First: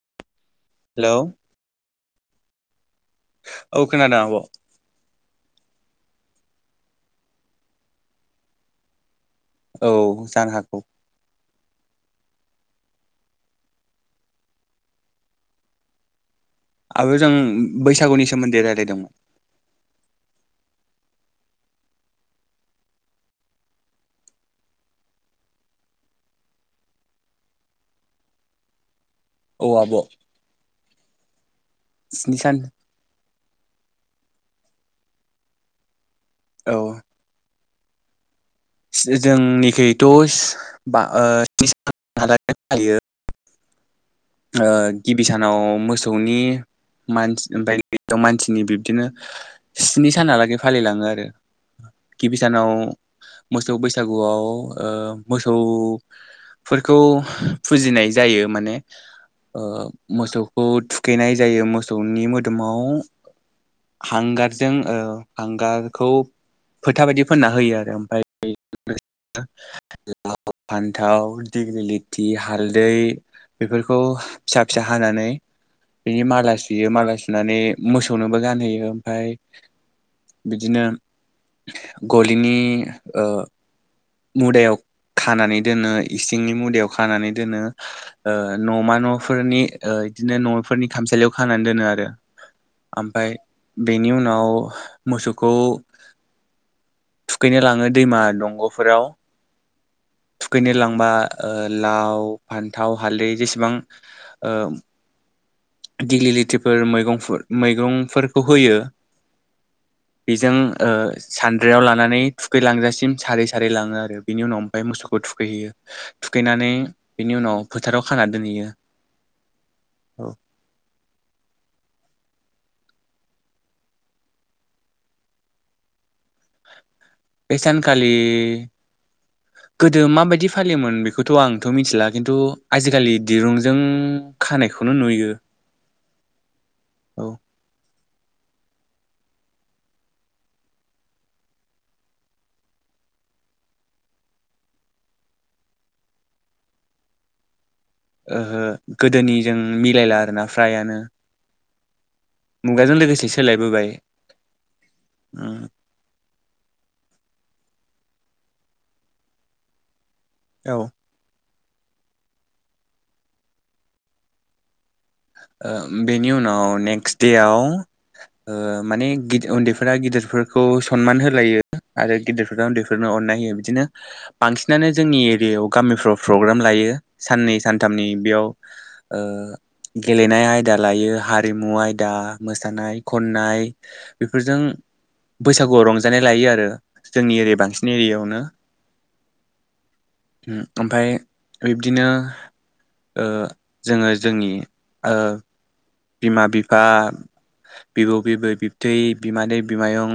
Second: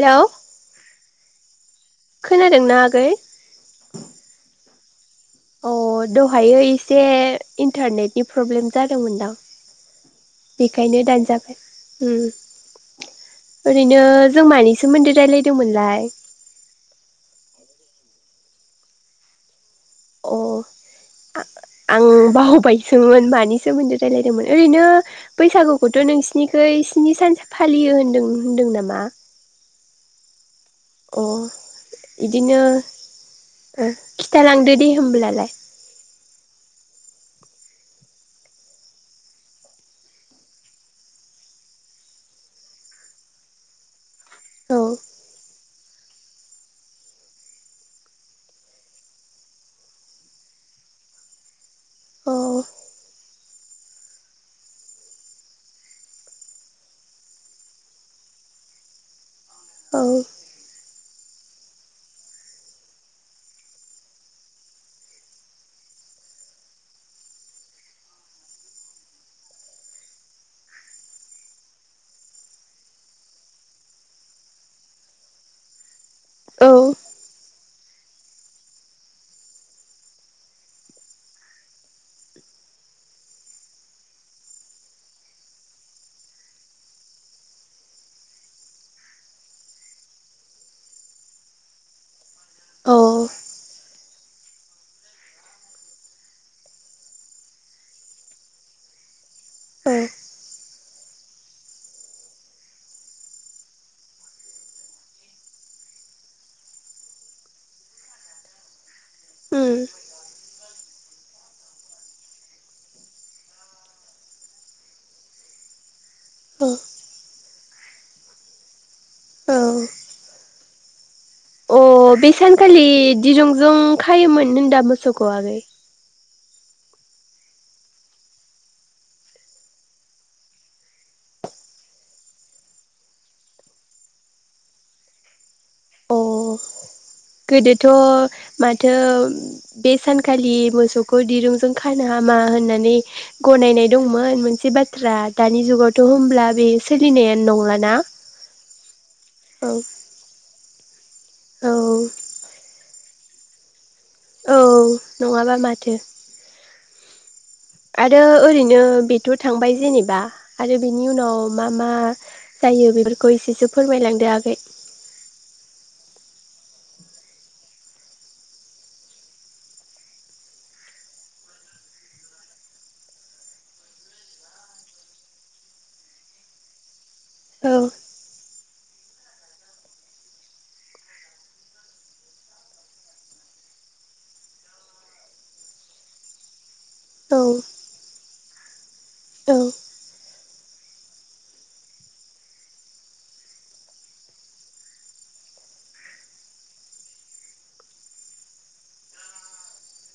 Hello hello खोनादोंना आग औ खोनादों आब'। अ दहायो एसे इन्टारनेटनि प्रब्लेम जादोंमोनदां औ जानो हागौ बेखायनो दानजाबाय उम ओरैनो जों मानि सोमोन्दै रायलायदोंमोनलाय? आब' जों बैसागुनि सोमोन्दै रायलायदोंमोन। अ आ आं बावबायसोमोन मानि सोमोन्दै रायलायदोंमोन ओरैनो बैसागुखौथ' नोंसिनिखै इ सिनि सानस फालियो होनदों होनदों नामा? औ आब' अ स्नि सान इदिनो ओ खिथालांदो दे होमब्लालाय औ सो जोंनिखैथ'स बा ओ स्नि सान हालागै फालियो। ओ औ गिबि सानाव मोसौनि मानस ओमफाय बे [unintelligible] मानसिनि बिब्दिनो स्नि सानहालागै फालिलाङो आरो औ गिबि सानाव मोसौ बैसागुआव ओ मोसौ फोरखौ फुजिनाय जायो माने ओ औ मोसौखौ थुखैनाय जायो मोसौनि मोदोमाव हांगारजों ओ हांगारखौ फोथा बायदि फोनना होयो आरो ओमफ्राय [unintelligible] लाव, फान्थाव, दिग्लि लिथि, हालदै बेफोरखौ फिसा फिसा हानानै बिनि माला औ सुयो माला सुनानै मोसौनोबो गानहोयो ओमफाय बिदिनो गलिनि ओ मुदायाव खानानै दोनो इसिंनि मुदायाव खानानै दोनो ओ न'मा न'फोरनि ओ बिदिनो न'फोरनि खामसालियाव खानानै दोनो आरो औ ओमफाय बेनि उन नाव मोसौखौ थुखैनो लाङो दैमा दंग'फ फोराव औ। लांबा लाव फान्थाव हालदै जेसेबां ओ दिगलि लिथिफोर मैगं फोर मैगं फोरखौ होयो उम बेजों ओ सानद्रियाव लानानै थुखैलांजासिम सारै सारै लाङो आरो बेनि उनाव मफाय मोसौखौ थुखैहैयो थुखैनानै औ बेनि उनाव फोथाराव खाना दोनहैयो औ औ। अ बे सानखालि दिरुंजों खायोमोन होनदा मोसौखौ? बेसानखालि [inaudible] गोदो माबायदि फालियोमोन बेखौथ' आंथ' मिथिला खिन्थु आजिखालि दिरुंजों खानायखौ बेखौनो नुयो। अह। औ गोदोथ' माथो बे सानखालि मोसौखौ दिरुंजों खानो हाम मा होननानै गनायनाय दंमोन मोनसे बाथ्रा दानि जुगावथ' होम्ला बियो सोलिनो ए नंला। ओहो गोदोनिजों मिलायला आरोना फ्रायानो औ। मुगाजों लोगोसे सोलायबोबाय। औ नङाबा उम माथो। आरो ओरैनो बेथ' थांबाय जेनेबा औ आरो बेनि उनाव मा मा जायो बेफोरखौ इसेसो फोरमायलांदो आगै ओ बेनि उनाव नेक्स्ट देआव ओ माने उन्दैफोरा गिदिरफोरखौ सन्मान होलायो आरो गेदेरफोरा उन्दैफोरनो अन अननाय होयो बिदिनो बांसिनानो जोंनि एरियायाव गामिफ्राव प्रग्राम लायो। सान्नै औ सानथामनि बेयाव ओ गेलेनाय आयदा लायो हारिमु आयदा मोसानाय खन्नाय बेफोरजों बैसागुआव रंजानाय लायो आरो औ जोंनि एरि बांसिन एरियायावनो औ। उम ओमफाय बिब्दिनो ओ जोङो जोंनि ओ बिमा बिफा बिबौ बिबै, बिबथै, बिमानै, बिमायं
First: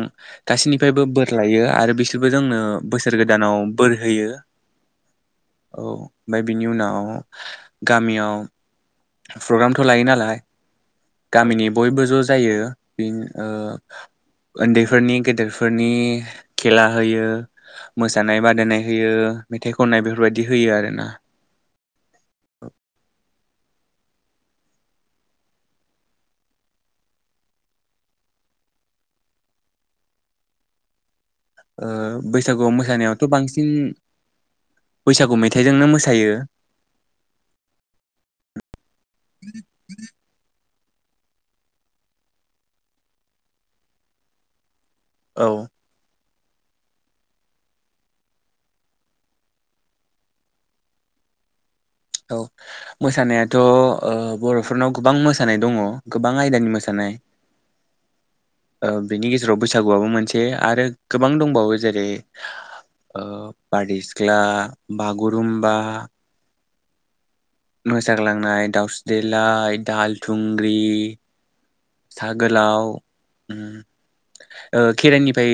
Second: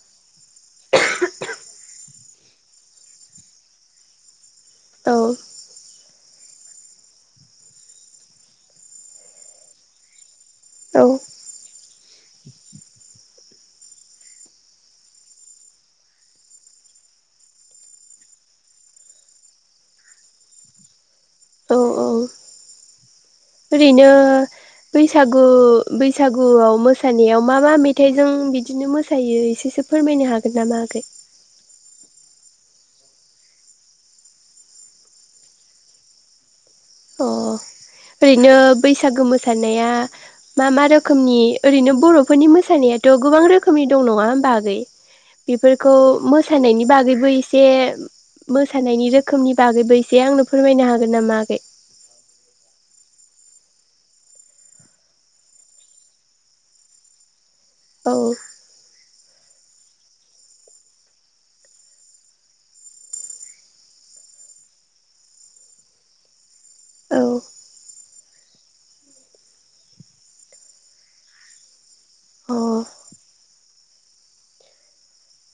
गासैनिफायबो बोर लायो आरो बिसोरबो जों जोंनो बोसोर गोदानाव बोर होयो। औ ओमफाय बिनि उनाव गामियाव प्रग्रामथ' लायो नालाय औ गामिनि बयबो ज' जायो बे ओ उन्दैफोरनि गेदेरफोरनि खेला होयो मोसानाय बादायनाय होयो। मेथाइ खननाय बेफोरबायदि होयो आरो ना। औ औ औ। ओरैनो बैसागु बैसागुआव मोसानायाव मा मा मेथाइजों बिदिनो मोसायो एसे एसे फोरमायनो हागोन नामा आगै? ओ बैसागुआव मोसानायावथ' बांसिन बैसागु मेथाइजोंनो मोसायो। अ ओरैनो बैसागो मोसानाया मा मा रोखोमनि ओरैनो बरफोरनि मोसानायाथ गोबां रोखोमनि दं नंङा होमबा आगै? औ बेफोरखौ मोसानायनि बागैबो एसे मोसानायनि रोखोमनि बागैबो एसे आंनो फोरमायनो हागोन नामा आगै? औ मोसानायाथ बरफोरनाव गोबां मोसानाय दंङ गोबां आयदानि मोसानाय औ नाय ओ बेनि गेज जेराव बैसागुआबो मोनसे आरो गोबां दंबावो जेरै- ओ बारदै सिख्ला बागुरुम्बा औ मोसाग्लांनाय दाउस्रि देलाय दाहाल थुंग्रि सा अ गोलाव ओम केरायनिफ्राय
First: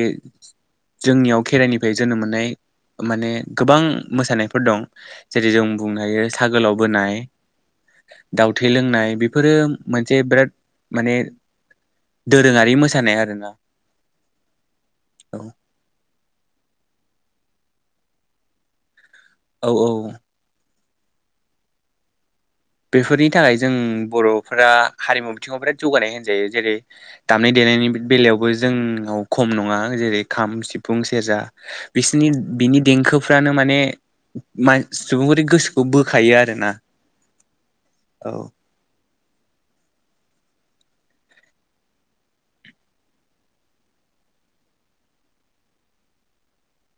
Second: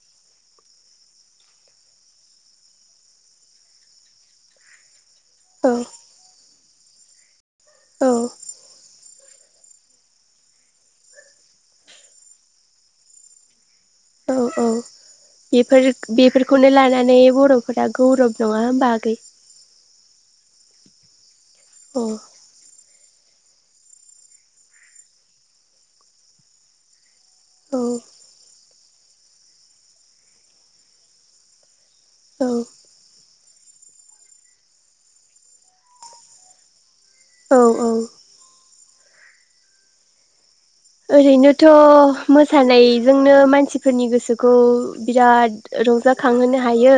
जोंनियाव खेराइनिफ्राय जोनोम मोननाय माने गोबां मोसानायफोर दं जेरै- जों औ बुंनो हायो सा गोलाव बोनाय औ दाउ थै लोंनाय बेफोरो मोनसे बिराद माने दोरोङारि मोसानाय आरोना औ औ औ बेफोर बेफोरखौनो लानानै बर'फोरा गौरब नङा होमबा आगै औ औ औ बेफोरनि थाखाय जों बर'फोरा हारिमु बिथिङाव बिराद जौगानाय होनजायो जेरै- दामनाय औ देनायनि बेलायावबो जोंनाव खम नङा जेरै- खाम सिफुं सेरजा बिसिनि औ बिनि देंखो फ्रानो माने मान सुबुंफोरनि गोसोखौ बोखायो आरोना औ औ ओरैनोथ' मोसानायजोंनो मानसिफोरनि गोसोखौ बिराद रंजाखांहोनो हायो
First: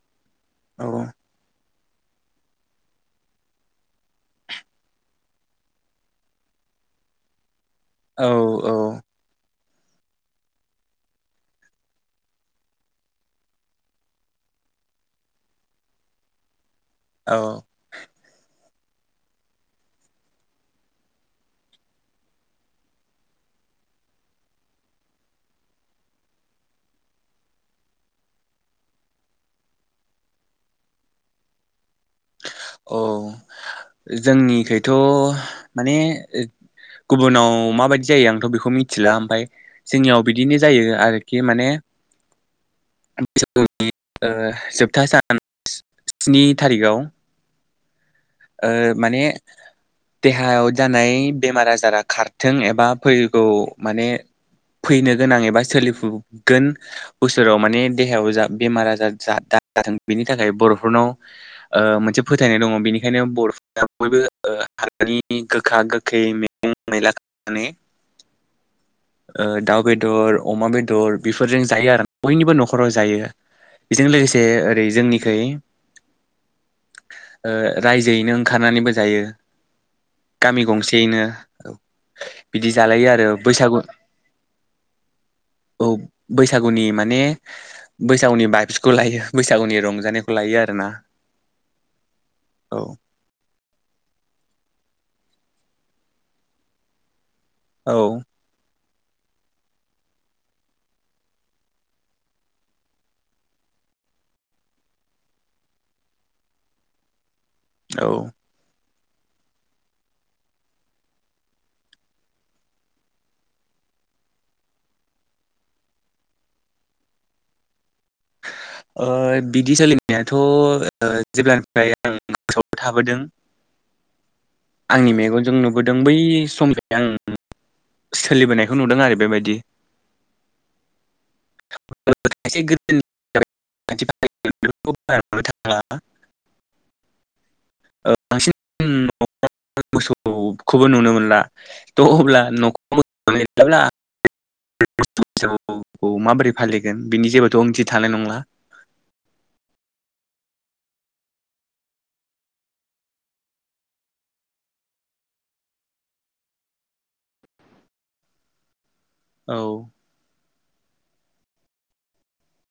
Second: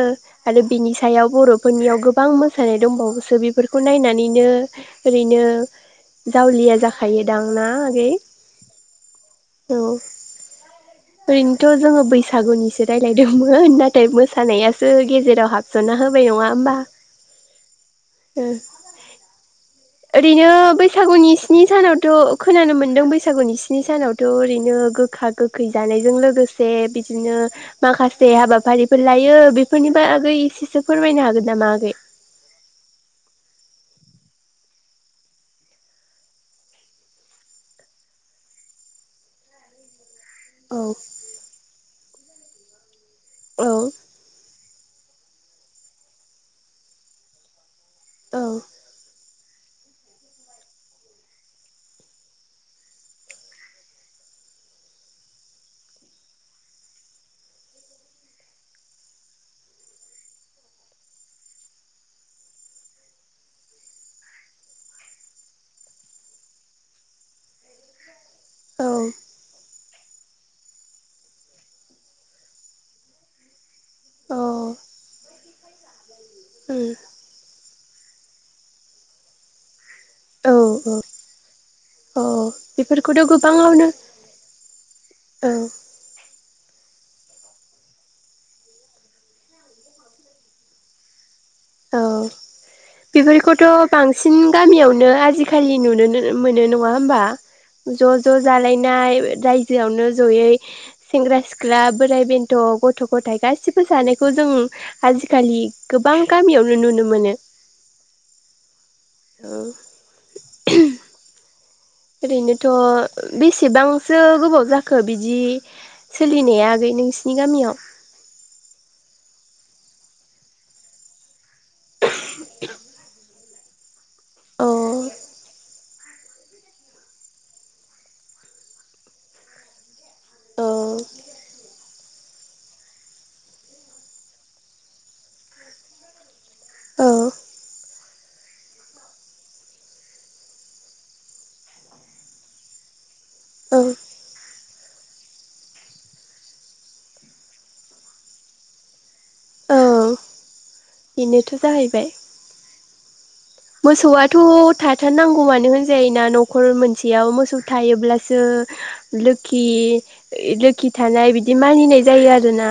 आरो औ बिनि सायाव बर' फोरनियाव गोबां मोसानाय दंबावोसो बेफोरखौ नायनानैनो ओरैनो जावलिया जाखायोदां ना आगै औ औ औ ओरैनोथ' जोंङो बैसागुनिसो रायज्लायदोंमोन नाथाय मोसानायासो गेजेराव हाबस'नना होबाय नङा होमबा औ ओ ओरैनो बैसागुनि स्नि सानावथ' खोनानो मोनदों बैसा सागुनि स्नि सानावथ' ओरैनो गोखा गोखै जानायजों लोगोसे बिदिनो माखासे जे हाबाफारिफोर लायो बेफोरनि बागै एसेसो फोरमायनो हागोन नामा आगै? औ जोंनिखैथ' माने गुबुनाव माबायदि जायो आंथ' बेखौ मिथिला ओमफाय जोंनियाव बिदिनो औ जायो आरोखि माने बैसागुनि ओ जोबथा सान स्नि थारिखआव औ ओ माने [unintelligible] देहायाव जानाय बेमार आजारा खारथों एबा फैगौ माने फैनो गोनां एबा सोलिफुगोन बोसोराव माने देहायाव जा बेमार आजार जा दा जाथों बेनि थाखाय बर'फोरनाव ओ मोनसे फोथायनाय दङ बेनि खायनो बर'फोरा बयबो ओ [unintelligible] गोखा गोखै मैगं मैला [unintelligible] [unintelligible] औ ओ दाउ बेदर अमा बेदर बेफोरजों जायो आरो बयनिबो न'खराव जायो। बेजों औ अ लोगोसे ओरै जोंनिखै ओम ओ रायजोयैनो ओंखारनानैबो जायो। औ गामि गंसेयैनो औ औ अ बिदि जालायो आरो बेफोरखौथ' बैसागु गोबाङावनो औ बैस सागुनि माने बैसागुनि बाइफ्सखौ लायो बैसागुनि रंजानायखौ लायो आरो ना औ बेफोरखौथ' बांसिन गामियावनो नो आजिखालि नुनोनो मोनो नङा होमबा औ ज ज जालाय नाय रायजोआवनो जयै सेंग्रा सिख्ला बोराय बेन्थ' गथ' गथाय गासिबो जानायखौ जों आजिखालि गोबां गामियावनो नुनो मोनो। औ। औ। ओरैनोथ' बेसेबांसो गोबाव जाखो बिदि सोलिनाया आगै नोंसिनि गामियाव? ओ बिदि सोलिनायाथ' जेब्लानिफ्राय आं गोसोयाव थाबोदों आंनि जोंनियाव मेगनजों नुबो दों बै सम जाय आं सोलिबोनायखौ नुदों आरो बेबायदि। औ। [unintelligible] हा? औ। [unintelligible] मोसौखौबो नुनो मोनला थ अब्ला नखौबो औ [unintelligible] औ माबोरै फालिगोन बिनि जेबोथ' ओंथि थानाय नंला। औ बेनोथ' जाहैबाय। मोसौआथ' थाथारनांगौ मानो होनजायोना न'खर मोनसेयाव मोसौ थायोब्लासो औ लोखि लोखि थानाय बिदि मानिनाय जायो आरोना।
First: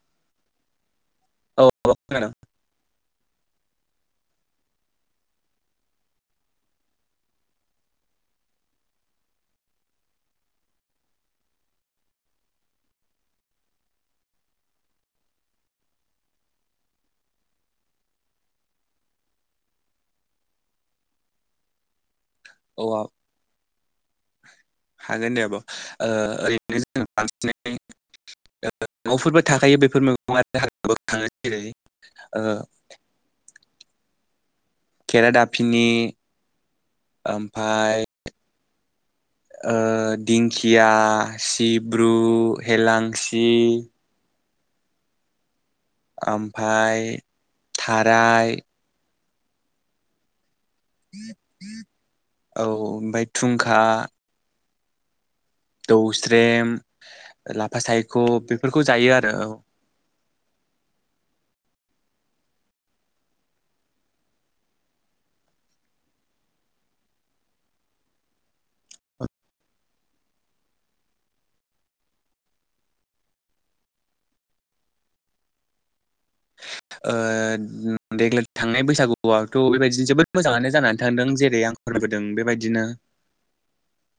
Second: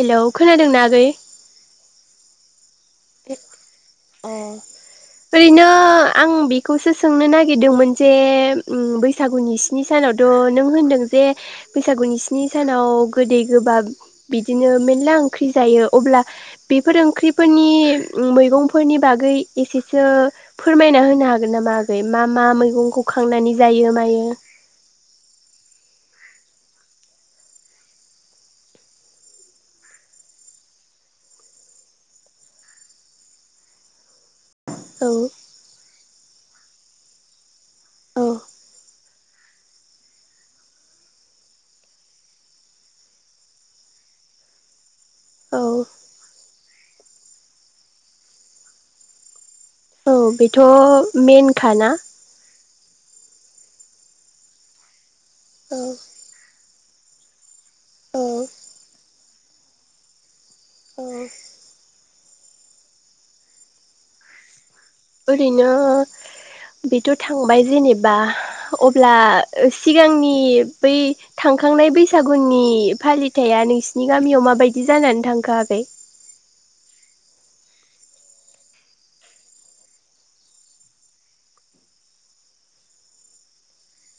हेलौ खोनादोंना आगै? औ खोनादों। औ। ओरैनो आं बेखौसो सोंनो नागिरदोंमोन जे बैसागुनि स्नि सानाव थ नों होनदों जे बैसागुनि स्नि सानाव गोदै गोबाब बिदिनो मेनला ओंख्रि जायो अब्ला बेफोर ओंख्रिफोरनि मैगंफोरनि बागै एसेसो फोरमायना होनो हागोन नामा आगै? मा मा औ मैगंखौ खांनानै जायो मायो। हागोन दे आब' ओ ओरैनो जों बांसिनै न'फोरबो थाखायो बैफोर मैगंआ [unintelligible] ओ औ केरा दाफिनि ओमफाय औ ओ दिंखिया सिब्रु हेेलांसि औ। ओमफाय थाराय औ बेथ' मेन खाना। औ ओमफ्राय थुंखा औ दौस्रेम लाफा सायख' औ बेफोरखौ जायो आरो औ। औ। ओरैनो बेथ' थांबाय जेनेबा अब्ला सिगांनि बै थां खांनाय बैसागुनि फालिथायाइआ नोंसिनि गामियाव माबायदि जानानै थांखो आगै? [inaudible] ओ देग्लाय थांनाय बैसागुआवथ' बेबायदिनो जोबोद मोजाङानो जानानै थांदों जेरै आं होबोदों बेबायदिनो [inaudible]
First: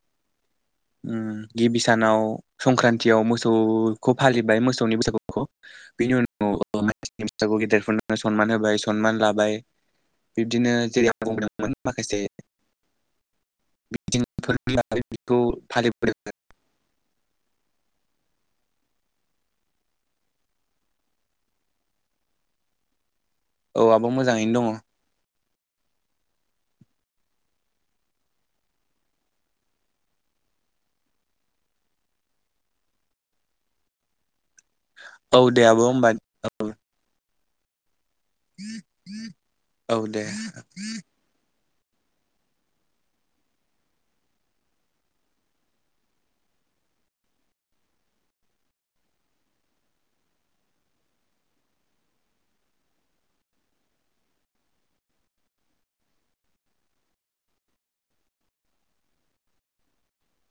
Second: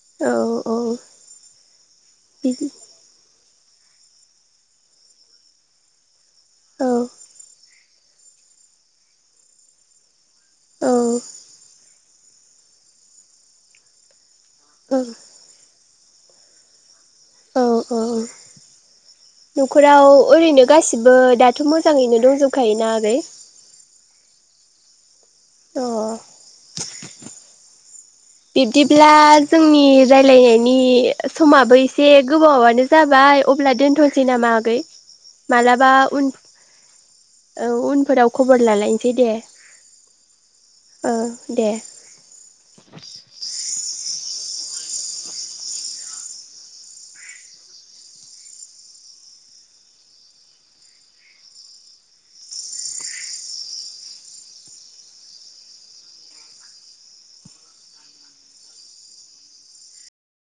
औ उम गिबि सानाव बिदि संख्रान्थियाव मोस सौखौ फालिबाय मोसौनि बैसागुखौ बिनि उनाव औ [unintelligible] गेदेरफोरनोनो सनमान होबाय सनमान लाबाय बिब्दिनो औ जेरै आं बुंदोंमोन माखासे बिथिं फोर [unintelligible] फालिबोदों औ औ न'खराव ओरैनो गासिबो दाथ' मोजाङैनो दंजोबखायोना आगै? औ आब' मोजाङैनो दङ'। अ। बिब्दिब्ला जोंनि रालायनायनि समाबो एसे गोबावानो जाबा आइ अब्ला दोनथ'नोसै नामा आगै औ दे आब' मालाबा होमबा उन फ औ उनफोराव खबर लालायनोसै दे। औ दे ओ दे